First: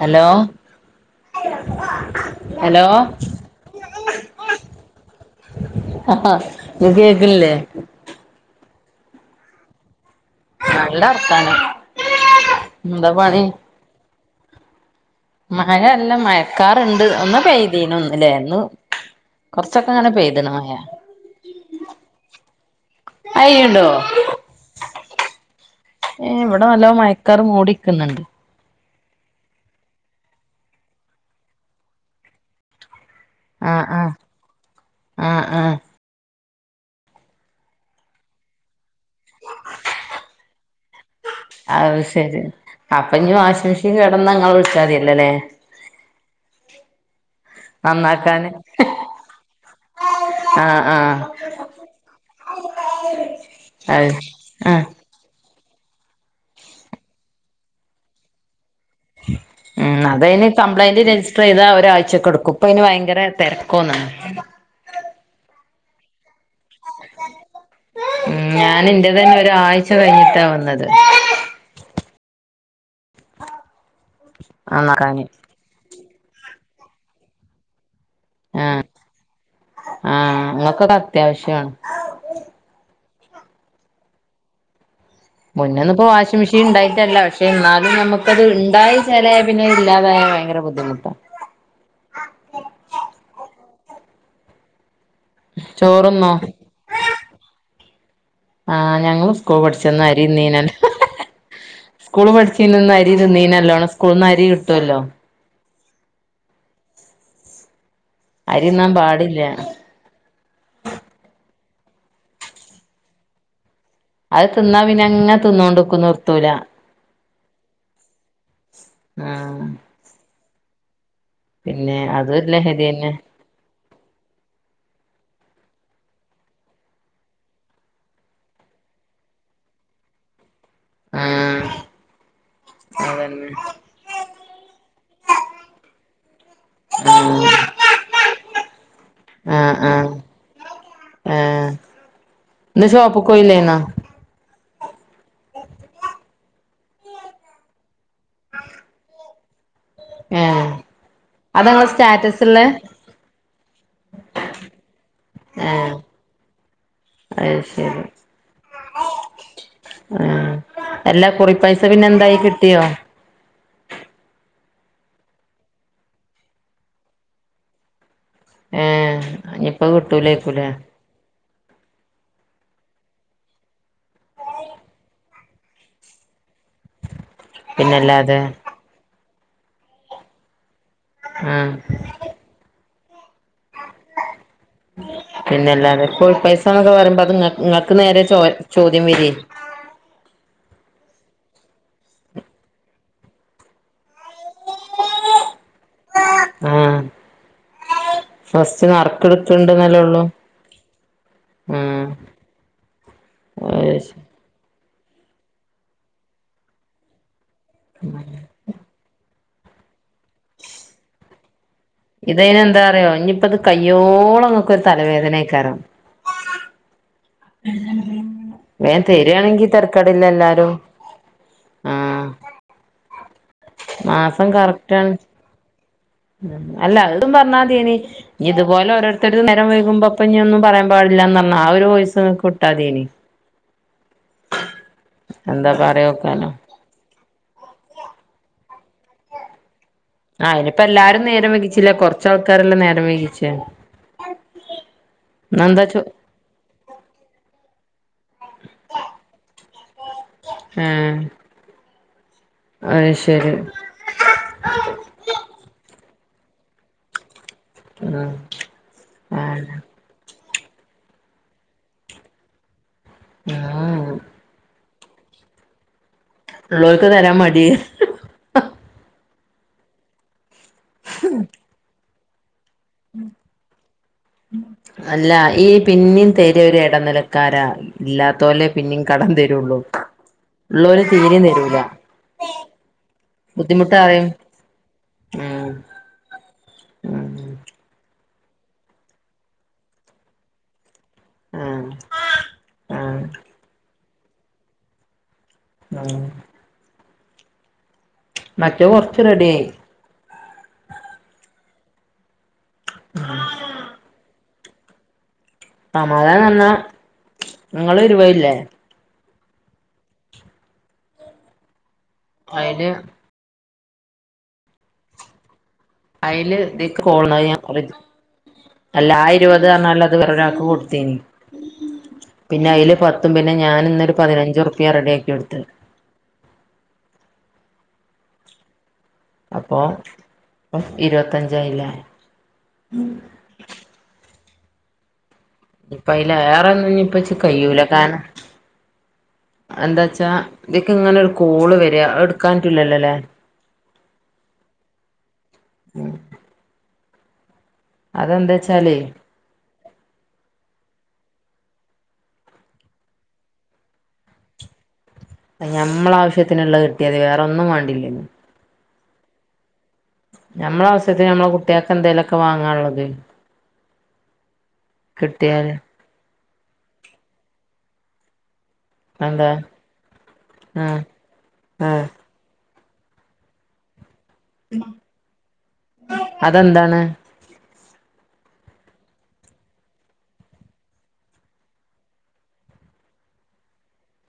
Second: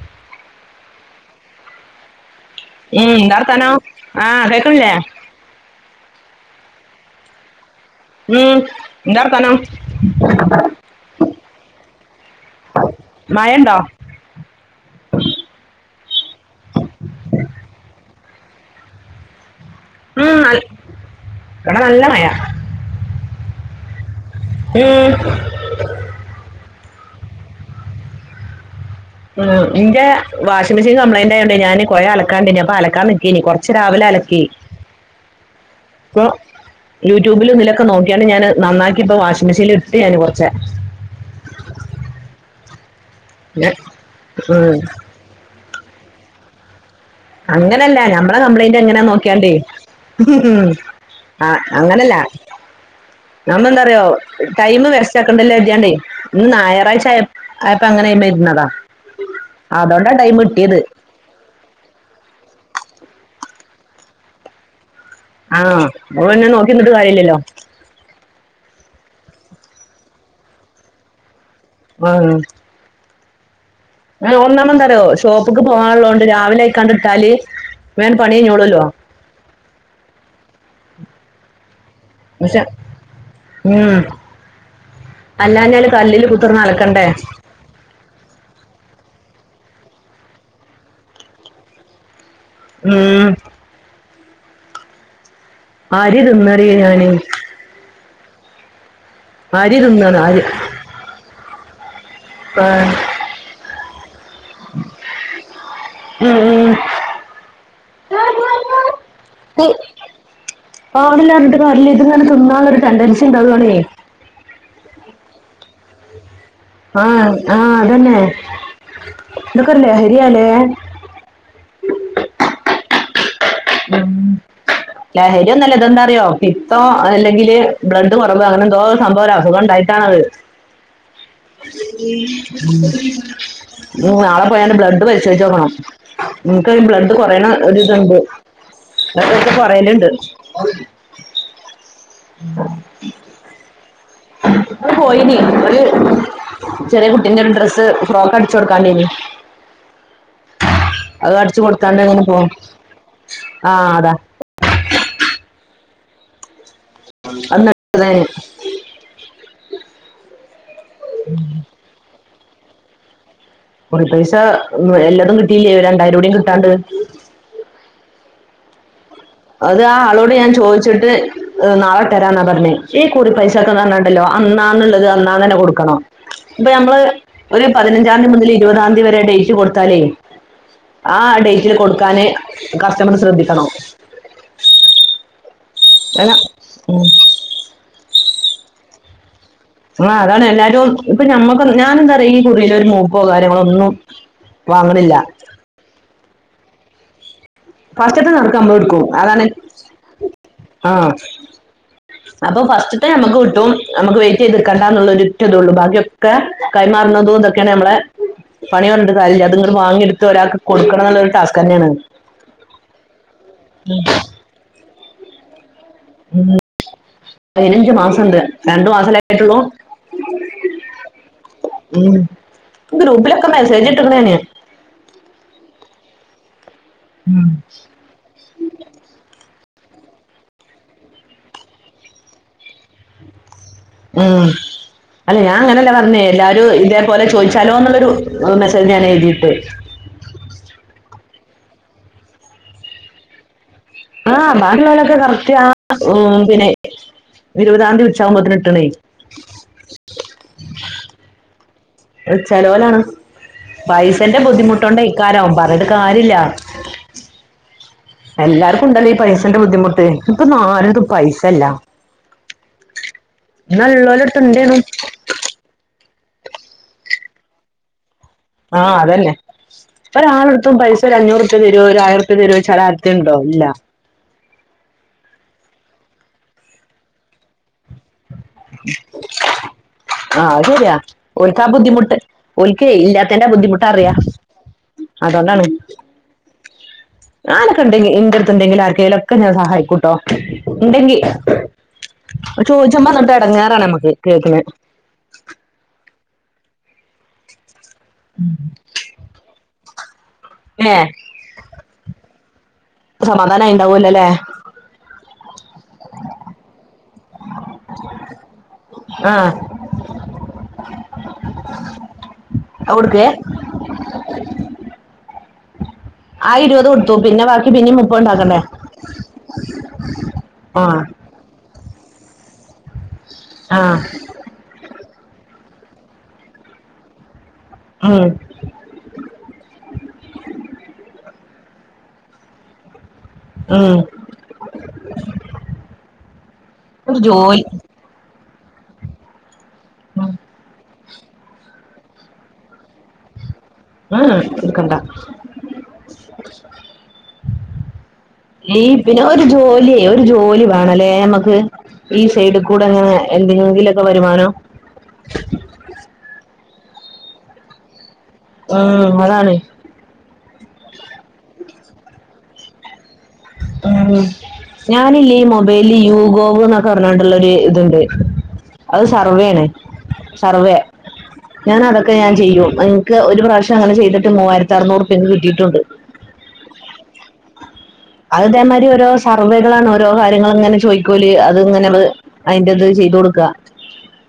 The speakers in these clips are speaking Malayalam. ഹലോ ഹലോ ഉം എന്താർഥാനോ ആഹ് കേക്കില്ലേ ആ ന കേക്കണില്ലേ ഉം എന്താർഥാന നല്ല അർഥാണ് എന്താ പണ മഴ ഉണ്ടോ മഴല്ല മയക്കാറുണ്ട് ഒന്നാ പെയതീന ഒന്നല്ലേു കുറച്ചൊക്കെ അങ്ങനെ ഉം പെയ്തണ നൽ- മയാ ഇവിടെ നല്ല മഴ അയുണ്ടോ ഉം ഏ എവിടെ നല്ലോ മ ചക്കർ ഓടിക്കുന്നുണ്ട് ഉ്മ് ഇന്റെ വാഷിംഗ്െഷീൻ കംപ്ലയിന്റയണ്ടണ്ട് ഞാന്ൻ കൊറെ അലക്കാണ്ടന്നെ അപ്പൊ അലക്കാൻ കൊറച്ച് ആഹ് രാവിലെ ആഹ് അലക്കി ആഹ് ആഹ് ഇപ്പൊ യൂട്യൂബിൽ നിലൊക്കെ നോക്കിയാാണ് ഞാന് നന്നാക്കി ഇപ്പോ വാഷിംഗ് മെഷീനിൽ ഇട്ട് ഞാാന് കുറച്ചേ അത് ശരി അപ്പ ഇ വാഷിംഗ ഇങ്ങനെ, മെഷീൻ കടന്ന് അങ്ങെ ഉം, വിളിച്ചാ മതില്ലല്ലേ അങ്ങനെയല്ല നഞമ്മള നന്നാക്കാന് കംപ്ലൈന്റ് എങ്ങനാ നോക്കിയാണ്ടേ ആഹ് ആഹ് ആഹ അങ്ങനല്ല നമ്മെന്താ പറയോ അത് ടൈം ആഹ് വരച്ചൊക്കണ്ടല്ലോ ണ്ടേന്ന് ഞായറാഴ്ചയ ആയപ്പ അങ്ങനെ്മ വരുന്നതാ അതൊണ്ടാ ടൈം കിട്ടിയത് ഇതാ ഒരാഴ്ചക്ക കൊടുക്കും ഇപ്പൊ ഇന് ഭയങ്കര തിരക്കൊ ഒന്നാണ് ആഹ് അ എന്നെ നോക്കിന്നിട്ട കാര്യല്ലല്ലോ അ തന്നെ ഒരാഴ്ച കഴിഞ്ഞിട്ടാ വന്നത് ആഹ ഒന്നാമതെന്താറിയ്യോ നന്നാക്കാന് ഷോപ്പ്ക്ക് പോകാന്ള്ളതോണ്ട് രാവിലെ ആയിക്കാണ്ട്ട്ടാല് ആഹ് ആഹ് ഇങ്ങക്കൊക്കെ അത്യാവശ്യാണ് പക്ഷെ ഉം അല്ലാഞ്ഞാല് മുന്നൊന്നു ഇപ്പോ കല്ലില് വാഷിംഗ് കുത്തിർന്ന് മെഷീൻ അലക്കണ്ടേ ഉണ്ടായിട്ടല്ല പക്ഷെ എന്നാലും നമ്മുക്കത് ഇണ്ടായി ചെലേ പിന്നെ ഇല്ലാതായാ ഭയങ്കര ബുദ്ധിമുട്ടാ ഉം അരി ചോറുന്നോ തിന്നറിയ ഞാന് ആഹ് ഞങ്ങള് സ്കൂൾ പഠിച്ചന്ന് അരി തിന്നേന് സ്കൂള് ആ, പഠിച്ചന്ന് അരി തിന്നീനല്ലോണം. സ്കൂള്ന്ന് അരി കിട്ടുവല്ലോ ഉം ഉം അരി തിന്നാൻ പാടില്ല പാടില്ലാറഞ്ഞിട്ട് കാര്യല്ല. ഇത്ങ്ങനെ തിന്നാനൊരു ടെണ്ടൻസി ഇണ്ടാവ്വാണേ അത് തിന്നാ പിന്നെ അങ്ങെ തിന്നോണ്ട്ക്കു. നിർ ആഹ് ആഹ് അതന്നെ. ആഹ് ഇതൊക്കെ ഒരു ലഹരിയാല്ലേ പിന്നെ അതു ഒരു ലഹരി തന്നെ ഉം ലഹരി ഒന്നല്ല. ഇതെന്താറിയോ പിത്തോ അല്ലെങ്കില് ബ്ലഡ് കുറവ് അങ്ങനെ എന്തോ സംഭവാ ഒരു അസുഖണ്ടായി ബാവ്. ആഹ് അതന്നെ ഉം നാളെ പോയന്റെ ബ്ലഡ് പരിശോച്ച് നോക്കണം. ഇനിക്ക് ബ്ലഡ് കൊറയണ ഒരിത്ണ്ട് അതൊക്കെ ആഹ് പറയല്ണ്ട് ആഹ് നീ ഷോപ്പ്ക്ക് പോയില്ലേനാ? ഇപ്പൊ പോയിന് ഒരു ചെറിയ കുട്ടിന്റെ ഒരു ഡ്രസ്സ് ഫ്രോക്ക് അടിച്ചു കൊടുക്കാന്ണ്ടേനി ഏഹ് അത് അടിച്ചു അതാ ഇങ്ങളെ കൊടുത്താണ്ട് എങ്ങെനെ സ്റ്റാറ്റസ് പോകും ഇള്ളേ ആഹ് അതാ ഏഹ് [unintelligible] ഉം അല്ല കുറി പൈസ പിന്നെ എന്തായി കിട്ടിയോ കുറി പൈസ എല്ലാതും കിട്ടിയില്ലേ രണ്ടായിരം കൂടിയും കിട്ടാന്ണ്ട് ഏഹ് അത് ഇനിയിപ്പോ ആ ആളോട് ഞാൻ കിട്ടൂലേക്കൂലേ ചോദിച്ചിട്ട് നാളെ തരാന്നാ പറഞ്ഞേ ഈ കുറി പൈസ ഒക്കെ പറഞ്ഞാ ഉണ്ടല്ലോ അന്നാന്നുള്ളത് അന്നാന്ന് തന്നെ കൊടുക്കണം ഇപ്പൊ ഞമ്മള് ഒരു പതിനഞ്ചാം തീയതി പിന്നല്ലാതെ മുതൽ ഇരുപതാം തീയതി വരെ ഡേറ്റ് കൊടുത്താലേ ആ ആഹ് ഡേറ്റില് കൊടുക്കാന് കസ്റ്റമർ ശ്രദ്ധിക്കണം പിന്നല്ലാതെ ഇപ്പോ അല്ല പൈസാന്നൊക്കെ ഉം. പറയുമ്പോ അത് നിങ്ങ നിങ്ങക്ക് നേരെ ചോ ചോദ്യം വരിയേ ആഹ് അതാണ് എല്ലാരും ഇപ്പൊ ഞമ്മക്ക് ഞാന് എന്താ പറയാ ഈ കുറിയില് ഒരു മൂക്കോ കാര്യങ്ങളോ ഒന്നും വാങ്ങണില്ല ആഹ് ഫസ്റ്റിലത്തെ നറുക്ക് ഫസ്റ്റ് അമ്മളെടുക്കും നറുക്ക് അതാണ് ഇട്ക്ക്ണ്ട്ന്നല്ലേ ഒള്ളൂ ആഹ് ആഹ് അപ്പൊ ഫസ്റ്റ്ത്തെ നമ്മുക്ക് കിട്ടും അത് നമുക്ക് ശരി വെയിറ്റ് ചെയ്ത് നിക്കണ്ടാന്നുള്ള ഒരൊറ്റ ഇതേ ഒള്ളു ബാക്കിയൊക്കെ കൈമാറുന്നതു ഇതെക് ക്കണ് അമ്മളെ പണി പറഞ്ഞിട്ട് കാര്യല്ല. ഇത്ങ്ങട് വാങ്ങി എടുത്ത് ഒരാൾക്ക് കൊടുക്കണത് എന്നുള്ളത് ഒര് ടാസ്ക് തന്നെയാണ് ഇതയിന് എന്താ അറിയ്യോ ഇനിയിപ്പത് കയ്യോളം നിങ്ങക്കൊരു തലവേദനയെക്കാരം ഉം പതിനഞ്ച് മാസം ഉണ്ട് രണ്ടു വേം മാസവല്ലേ ആയിട്ടുള്ളു തരാണെങ്കി തരക്കേടില്ല എല്ലാരും ഉം ആഹ് ഗ്രൂപ്പില് മാസം കറക്റ്റാണ്. ഉം അല്ല അവരോടും പറഞ്ഞാ മതി ഇനി ഇതുപോലെ ഓരോരുത്തരും നേ നേരം വൈകുമ്പോ അപ്പൊ ഇനി ഒന്നും പറയാൻ പാടില്ലന്ന് പറഞ്ഞ് ആ ഒരു വോയിസ്‌ നിങ്ങക്ക് ഇട്ടാ മതി ഇനി ഉം അല്ല ഞാൻ അങ്ങനെയല്ല പറഞ്ഞേ പറയോക്കാലോ എല്ലാരും ഇതേപോലെ ചോദിച്ചാലോന്നുള്ളൊരു മെ സ്സേജ് ഞാൻ എഴുതിയിട്ട് ആഹ് ഇനിയിപ്പം എല്ലാരും നേരം വൈകിച്ചില്ലെ കൊറച്ചാള്ക്കാരല്ലേ നേരം വൈകിച്ചെ ആഹ് ബാക്കിയുള്ളവരൊക്കെ കറക്റ്റ് ആഹ് ചോ ഉം പിന്നെ ഇരുപതാന്തി ഉച്ച ആവുമ്പത്തെന് ഇട്ടൊളി ഏഹ് ഉം ചെലോലാണ് അത് ശരി പൈസേന്റെ ബുദ്ധിമുട്ടോണ്ടെക്കാരാവും പറഞ്ഞ്ട്ട് കാര്യ ല്ല ഉം എല്ലാർക്കുണ്ടല്ലോ ഈ പൈസേന്റെ ആഹ് ബുദ്ധിമുട്ട് ഇപ്പൊന്നും ആരെടുത്തും പൈസല്ല എന്നാ ഉം ഉള്ളോലെട്ത്ത് ഉണ്ടേനു ഉള്ളവര്ക്ക് തരാൻ മടിയാ ആഹ് അതന്നെ ഒരാളെടുത്തും പൈസ ഒരഞ്ഞൂറുപ്പിയ തരൊ ഒരു ആയിരറുപ്പിയ തരൊ ച്ചാല് ആര്ക്കേണ്ടോ ഇല്ല അല്ല ഈ പിന്നിം തര ഒര് എടനിലക്കാരാ ഇല്ലാ തോല് പിന്നേം കടം തരൂള്ളൂ ആഹ് അത് ശരിയാ ഓല്ക്കാ ബുദ്ധിമുട്ട് ഓല്ക്കേ ഇല്ലാത്തേന്റെ ബുദ്ധിമുട്ടറിയാ ബുദ്ധിമുട്ടറിയും അതോണ്ടാണ് ഉം ഉം ഞാനൊക്കെണ്ടെങ്കി ഇന്റടുത്ത് ഇണ്ടെങ്കില് ആർക്കേലൊക്കെ ഞാൻ സഹായിക്കൂട്ടോ ഉണ്ടെങ്കി ഉം ഉം ചോയിച്ചുമ്പങ്ങട്ട് എടങ്ങേറാണ് നമ്മക്ക് കേൾക്ക്ണെ ആഹ് മറ്റേ കൊറച്ച് റെഡി ആയി ഏഹ് സമാധാനായിണ്ടാവോല്ലല്ലേ സമാധാനം എന്നാ ഇങ്ങള് ഇരുവല്ലേ ആഹ് അയില് അവിടുത്തെ അയില് പിന്നെ [unintelligible] ഞാൻ ബാക്കി റി പിന്നേം മുപ്പത് ഉണ്ടാക്കണ്ടേ അല്ല ആ ഇരുപതറ്ഞ്ഞാല് അത് വേറെ ഒരാക്ക് ആഹ് കൊടുത്തേനി പിന്നെ അയില് പത്തും പിന്നെ ഞാന് ആഹ് ഇന്നൊരു പതിനഞ്ചുറുപ്പിയ റെഡിയാ എടുത്ത് ആ അപ്പൊ ഇപ്പം ഇരുപത്തഞ്ചായില്ലേ ആ ഇപ്പയില് ഏറെന്നും ഞ്ഞ്പ്പച്ച് ജോലി കയ്യൂല കാര്ണം എന്താച്ചാ ഉം ഇതിക്ക്ങ്ങനെ ഒരു കോള് വര അത് എടുക്കാൻ പറ്റൂല്ലല്ലോല്ലേ ഏ എടുക്കണ്ട ലെ അതെന്താച്ചാലേ ഇതിലെ ഒരു ജോലിയേ ഒരു ജോലി വേണല്ലേ നമ്മക്ക് ഈ സൈഡുക്കൂടെങ്ങനെ എന്തെങ്കിലൊക്കെ വരുമാനം അയ്ന് ഞമ്മളാവശ്യത്തിനുള്ളത് കിട്ടിയാതി വേറൊന്നും വാണ്ടില്ലേനു ആ അതാണ് ഞമ്മളാവശ്യത്തിന് നമ്മളെ കുട്ട്യാക്ക് എന്തേലൊക്കെ വാങ്ങാനുള്ളത് ഉം ഞാനില്ലേ ഈ കിട്ടിയാല് മൊബൈല് യൂഗോവ് എന്നൊക്കെ പറഞ്ഞാണ്ട്ള്ളൊര്ത്ണ്ട് അത് എന്താ സർവ്വേണ് സർവ്വെ ആഹ് ഞാൻ ആഹ് അതൊക്കെ ഞാൻ ചെയ്യും ഇൻക്ക് ഒരു പ്രാവശ്യം അങ്ങനെ ചെയ്തിട്ട് മൂവായിരത്തി അറ്ന്നൂറ്പ്യാ കിട്ടിയിട്ടുണ്ട് അതെന്താണ് അത് ഇതേമാതിരി ഓരോ സർവ്വേകളാണ് ഓരോ കാര്യങ്ങള് ഇങ്ങനെ ചോയിക്കോല് അത്ങ്ങനെ മ്മള് അയിന്റത് ചെയ്തൊട്ക്ക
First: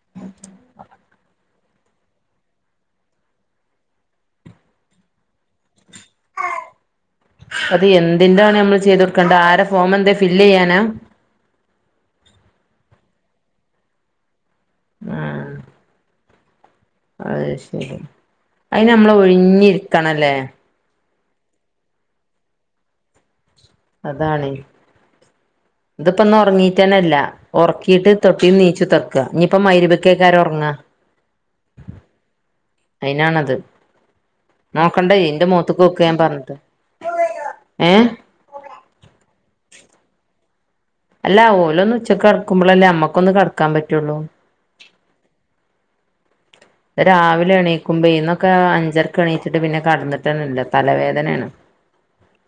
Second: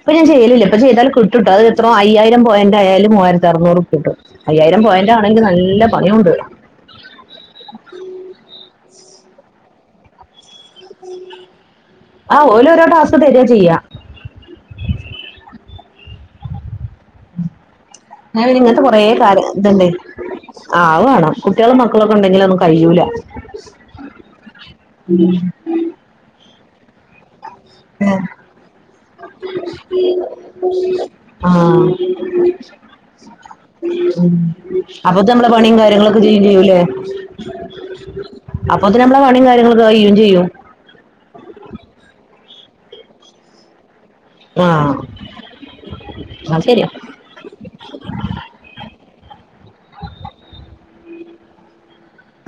ഇപ്പ ഞാൻ ചെയ്യലില്ല ഇപ്പൊ ചെയ്താല് കി ട്ടുട്ടൊ അത് എത്രോ അയ്യായിരം പോയന്റ് ആയാല് മൂവായിരത്തി അറ്നൂറ്പ്പ്യട്ടും അയ്യായിരം പോയന്റ് ആണെങ്കില് നല്ല പണിയുണ്ട് അത് എന്തിൻ്റാണ് നമ്മള് ചെയ്തൊടുക്കെണ്ടെ ആരെ ഫോമെന്തെ ഫില്ലെയ്യാ നാ ആ ഓലോരോ ടാസ്ക് തരാ ചെയ്യാ ആ ആഹ് ശ് ഞാൻ ഇങ്ങനത്തെ കൊറെ കാര്യം ഇണ്ട് ഒഴിഞ്ഞിരിക്കണല്ലേ ആവ് വേണം കുട്ടികളും മക്കളൊക്കെ ഉണ്ടെങ്കില് ഒന്നും കഴിയൂല അതാണ് ഇതിപ്പ ഒന്നും ഉറങ്ങീട്ടേനല്ല ഉം മഗ്‌രിബ്ക്കേക്കാരം ഉറങ്ങാ ആ ഉം അയിനാണത് നോക്കണ്ടേ അപ്പൊ ഇന്റെ നമ്മളെ പണിയും മോത്ത്ക്ക് നോക്ക് ഞാൻ കാര്യങ്ങളൊക്കെ ചെയും പറഞ്ഞിട്ട് ചെയ്യൂല്ലേ ഏഹ് അപ്പൊത്തിന് നമ്മളെ പണിയും കാര്യങ്ങളക്ക കഴിയും ചെയ്യും നമക്കൊന്ന് കടക്കാൻ പ ആ അത് ശരിയാ രാവിലെ എണീക്കുമ്പോ ഇന്നൊക്കെ അഞ്ചരക്ക് എണീച്ചിട്ട് പിന്നെ കടന്നിട്ടന്നല്ല തലവേദനയാണ്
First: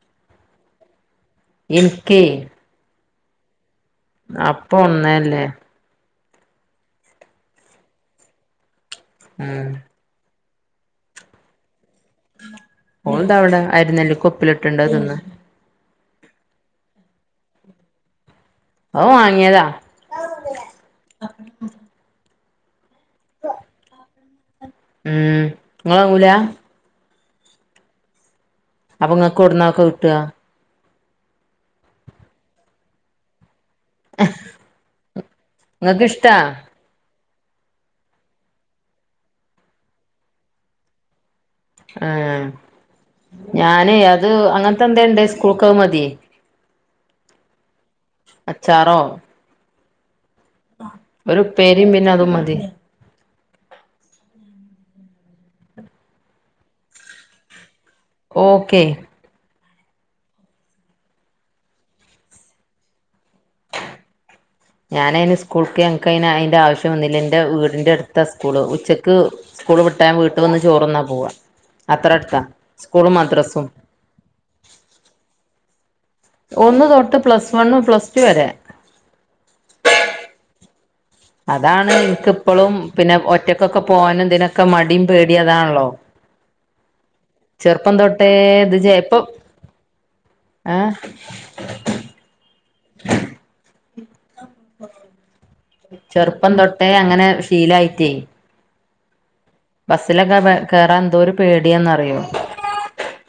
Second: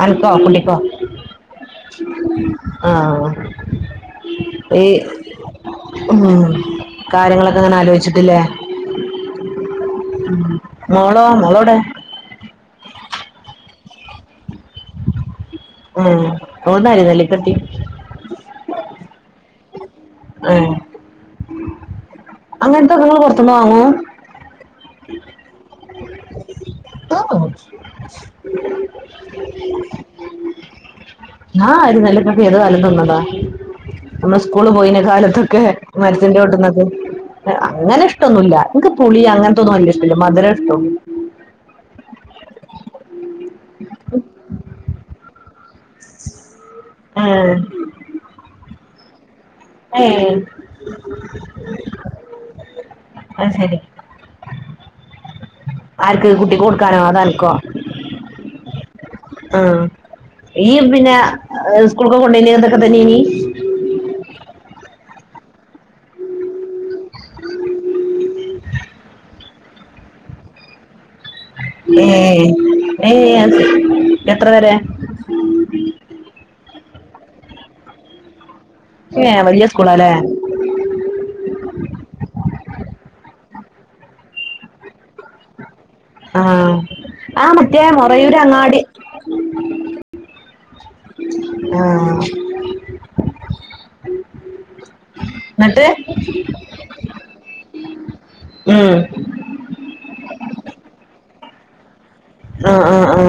അനക്കോ കുണ്ടിക്കോ എനിക്കേ ആ അപ്പൊ ഈ ഒന്നല്ലേ ഉം കാര്യങ്ങളൊക്കെ അങ്ങനെ ആലോചിച്ചിട്ടില്ലേ ഉം മോളോ മോളോടെ ഓൾ താ ഇവിടെ അരിനെല്ലിക്ക ഉപ്പിലിട്ടത് തിന്ന് ഉം ഓന്നാരുന്നല്ലിക്കട്ടി ഓ വങ്ങിയതാ ആ അങ്ങനത്തെ നിങ്ങള് പുറത്തുന്ന് വാങ്ങോ ഉം നിങ്ങ ങ്ങൂല [unintelligible] അപ്പൊങ്ങക്ക് കൊടന്നൊക്കെ കിട്ടാ ആ നല്ല കഷി ഏത കാലം തിന്നതാ നമ്മൾ സ്കൂള് പോയിന കാലത്തൊക്കെ നിങ്ങക്ക് ഇഷ്ടാ മരത്തിന്റെ തൊട്ടന്നൊക്കെ അങ്ങനെ ഇഷ്ടൊന്നുല്ല എനിക്ക് പുളി അങ്ങനത്തെന്നും വലിയ ഇഷ്ടമില്ല മധുരം ഇഷ്ട ആ ഞാന് അത് അങ്ങ തന്തെണ്ട് സ്കൂൾക്ക് അ മതിയേ ആ അച്ചാറോ ഏ ഒരു പേരയും പിന്നെ അതും മതി അത് ശരി ആർക്ക് കുട്ടി കൊടുക്കാനോ അതൻക്കോ ഓക്കെ ആ ഈ പിന്നെ സ്കൂൾക്കെ കൊണ്ടോന അതൊക്കെ തന്നെ ഇനി ഞാനയിന് സ്കൂൾക്ക് എനക്ക്യി അയിന്റെ ആവശ്യം വന്നില്ല എന്റെ വീടിന്റെ അടുത്ത സ്കൂള് ഉച്ചക്ക് സ്കൂള് വിട്ടാൽ ഞാൻ വീട്ട് വന്ന് ചോറന്നാ പോവാ ഏ അത്ര അടുത്താ ഏ സ്കൂളും മദ്രസും എത്ര വരെ ഒന്ന് തൊട്ട് പ്ലസ് വണ്ണും പ്ലസ് ടു വരെ ഏ വലിയ സ്കൂളാല്ലേ അതാണ് എനിക്കിപ്പളും പിന്നെ ഒറ്റക്കൊക്കെ പോകാനും ഇതിനൊക്കെ മടിയും പേടിയും അതാണല്ലോ ആ ആ മറ്റേ ചെറുപ്പം തൊട്ടേ മുറയൂര് അങ്ങാടി ആ ആ എന്നിട്ട് ചെറുപ്പം തൊട്ടേ അങ്ങനെ ശീലായിറ്റേ മ് ബസ്സിലൊക്കെ കേറാൻ എന്തൊരു പേടിയന്നറിയോ ആ ആ ആ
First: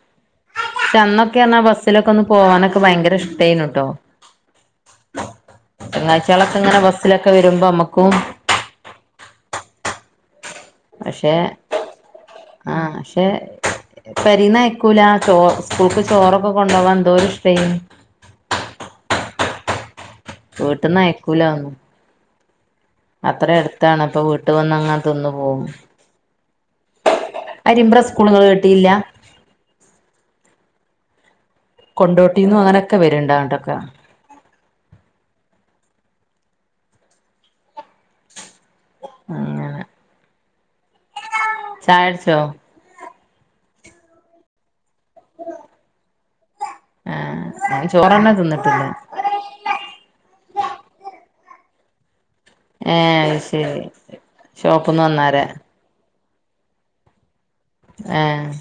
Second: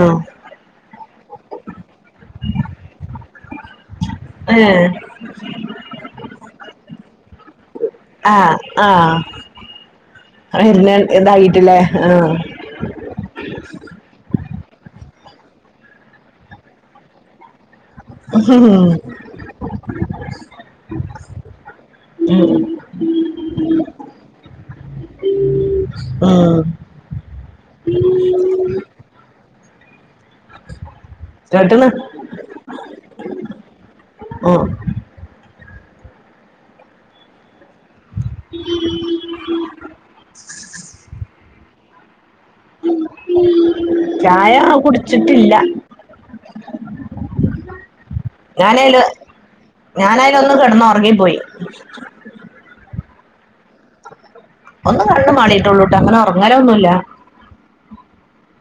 എന്നന്നൊക്കെ പറഞ്ഞാൽ ബസ്സിലൊക്കെ ഒന്ന് പോകാനൊക്കെ ഭയങ്കര ഇഷ്ടേന്നട്ടോ എ ബസിലൊക്കെ വരുമ്പോ നമക്ക് ആഹ് ആഹ് പക്ഷെ ആ ആഹ് പക്ഷെ പെരീന്ന് അയക്കൂല ചോ സ്കൂൾക്ക് ചോറൊക്കെ കൊണ്ടോവാൻ എന്തൊരു ഇഷ്ട്ടേനി ഉം വീട്ടീന്ന് അയക്കൂല അ ഒന്നും ഉം അത്രയും അടുത്താണ് അപ്പൊ വീട്ടിൽ വന്നങ്ങനെ തിന്നു പോവും അരിമ്പ്ര സ്കൂളിങ്ങള് കേട്ടില്ലാ കേട്ടണ് കൊണ്ടോട്ടീന്നും അങ്ങനെയൊക്കെ വര്ണ്ട് അങ്ങട്ടൊക്ക ഉം അങ്ങനെ ചായട്ച്ചോ ചായ കുടിച്ചിട്ടില്ല ആഹ് ഞാൻ ചോറന്നെ തിന്നിട്ടില്ല ഞാനയ്ല് ഞാനയ്ന് ഒന്ന് കിടന്ന് ഉറങ്ങിപ്പോയി എഹ് അഹ് ശരി ഷോപ്പ്ന്ന് ഒന്ന് കണ്ണു വന്നാരെ മാളീട്ട് ഉള്ളൂട്ടോ അങ്ങനെ ഒറങ്ങൽ ഒന്നുല്ല ഏഹ്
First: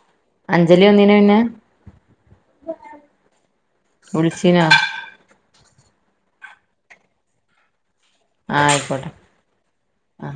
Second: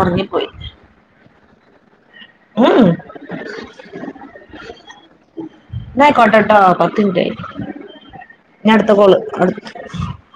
ഉറങ്ങിപ്പോയി അഞ്ജലി വന്നിന്യോ പിന്നെ ഉം വിളിച്ചിനോ ഇന്ന ആയിക്കോട്ടട്ടൊ പത്തുമിനിറ്റ് ആയി ആഹ് ഇഞ ട്ത്ത ആയിക്കോട്ടെ കോള് അടു ആഹ്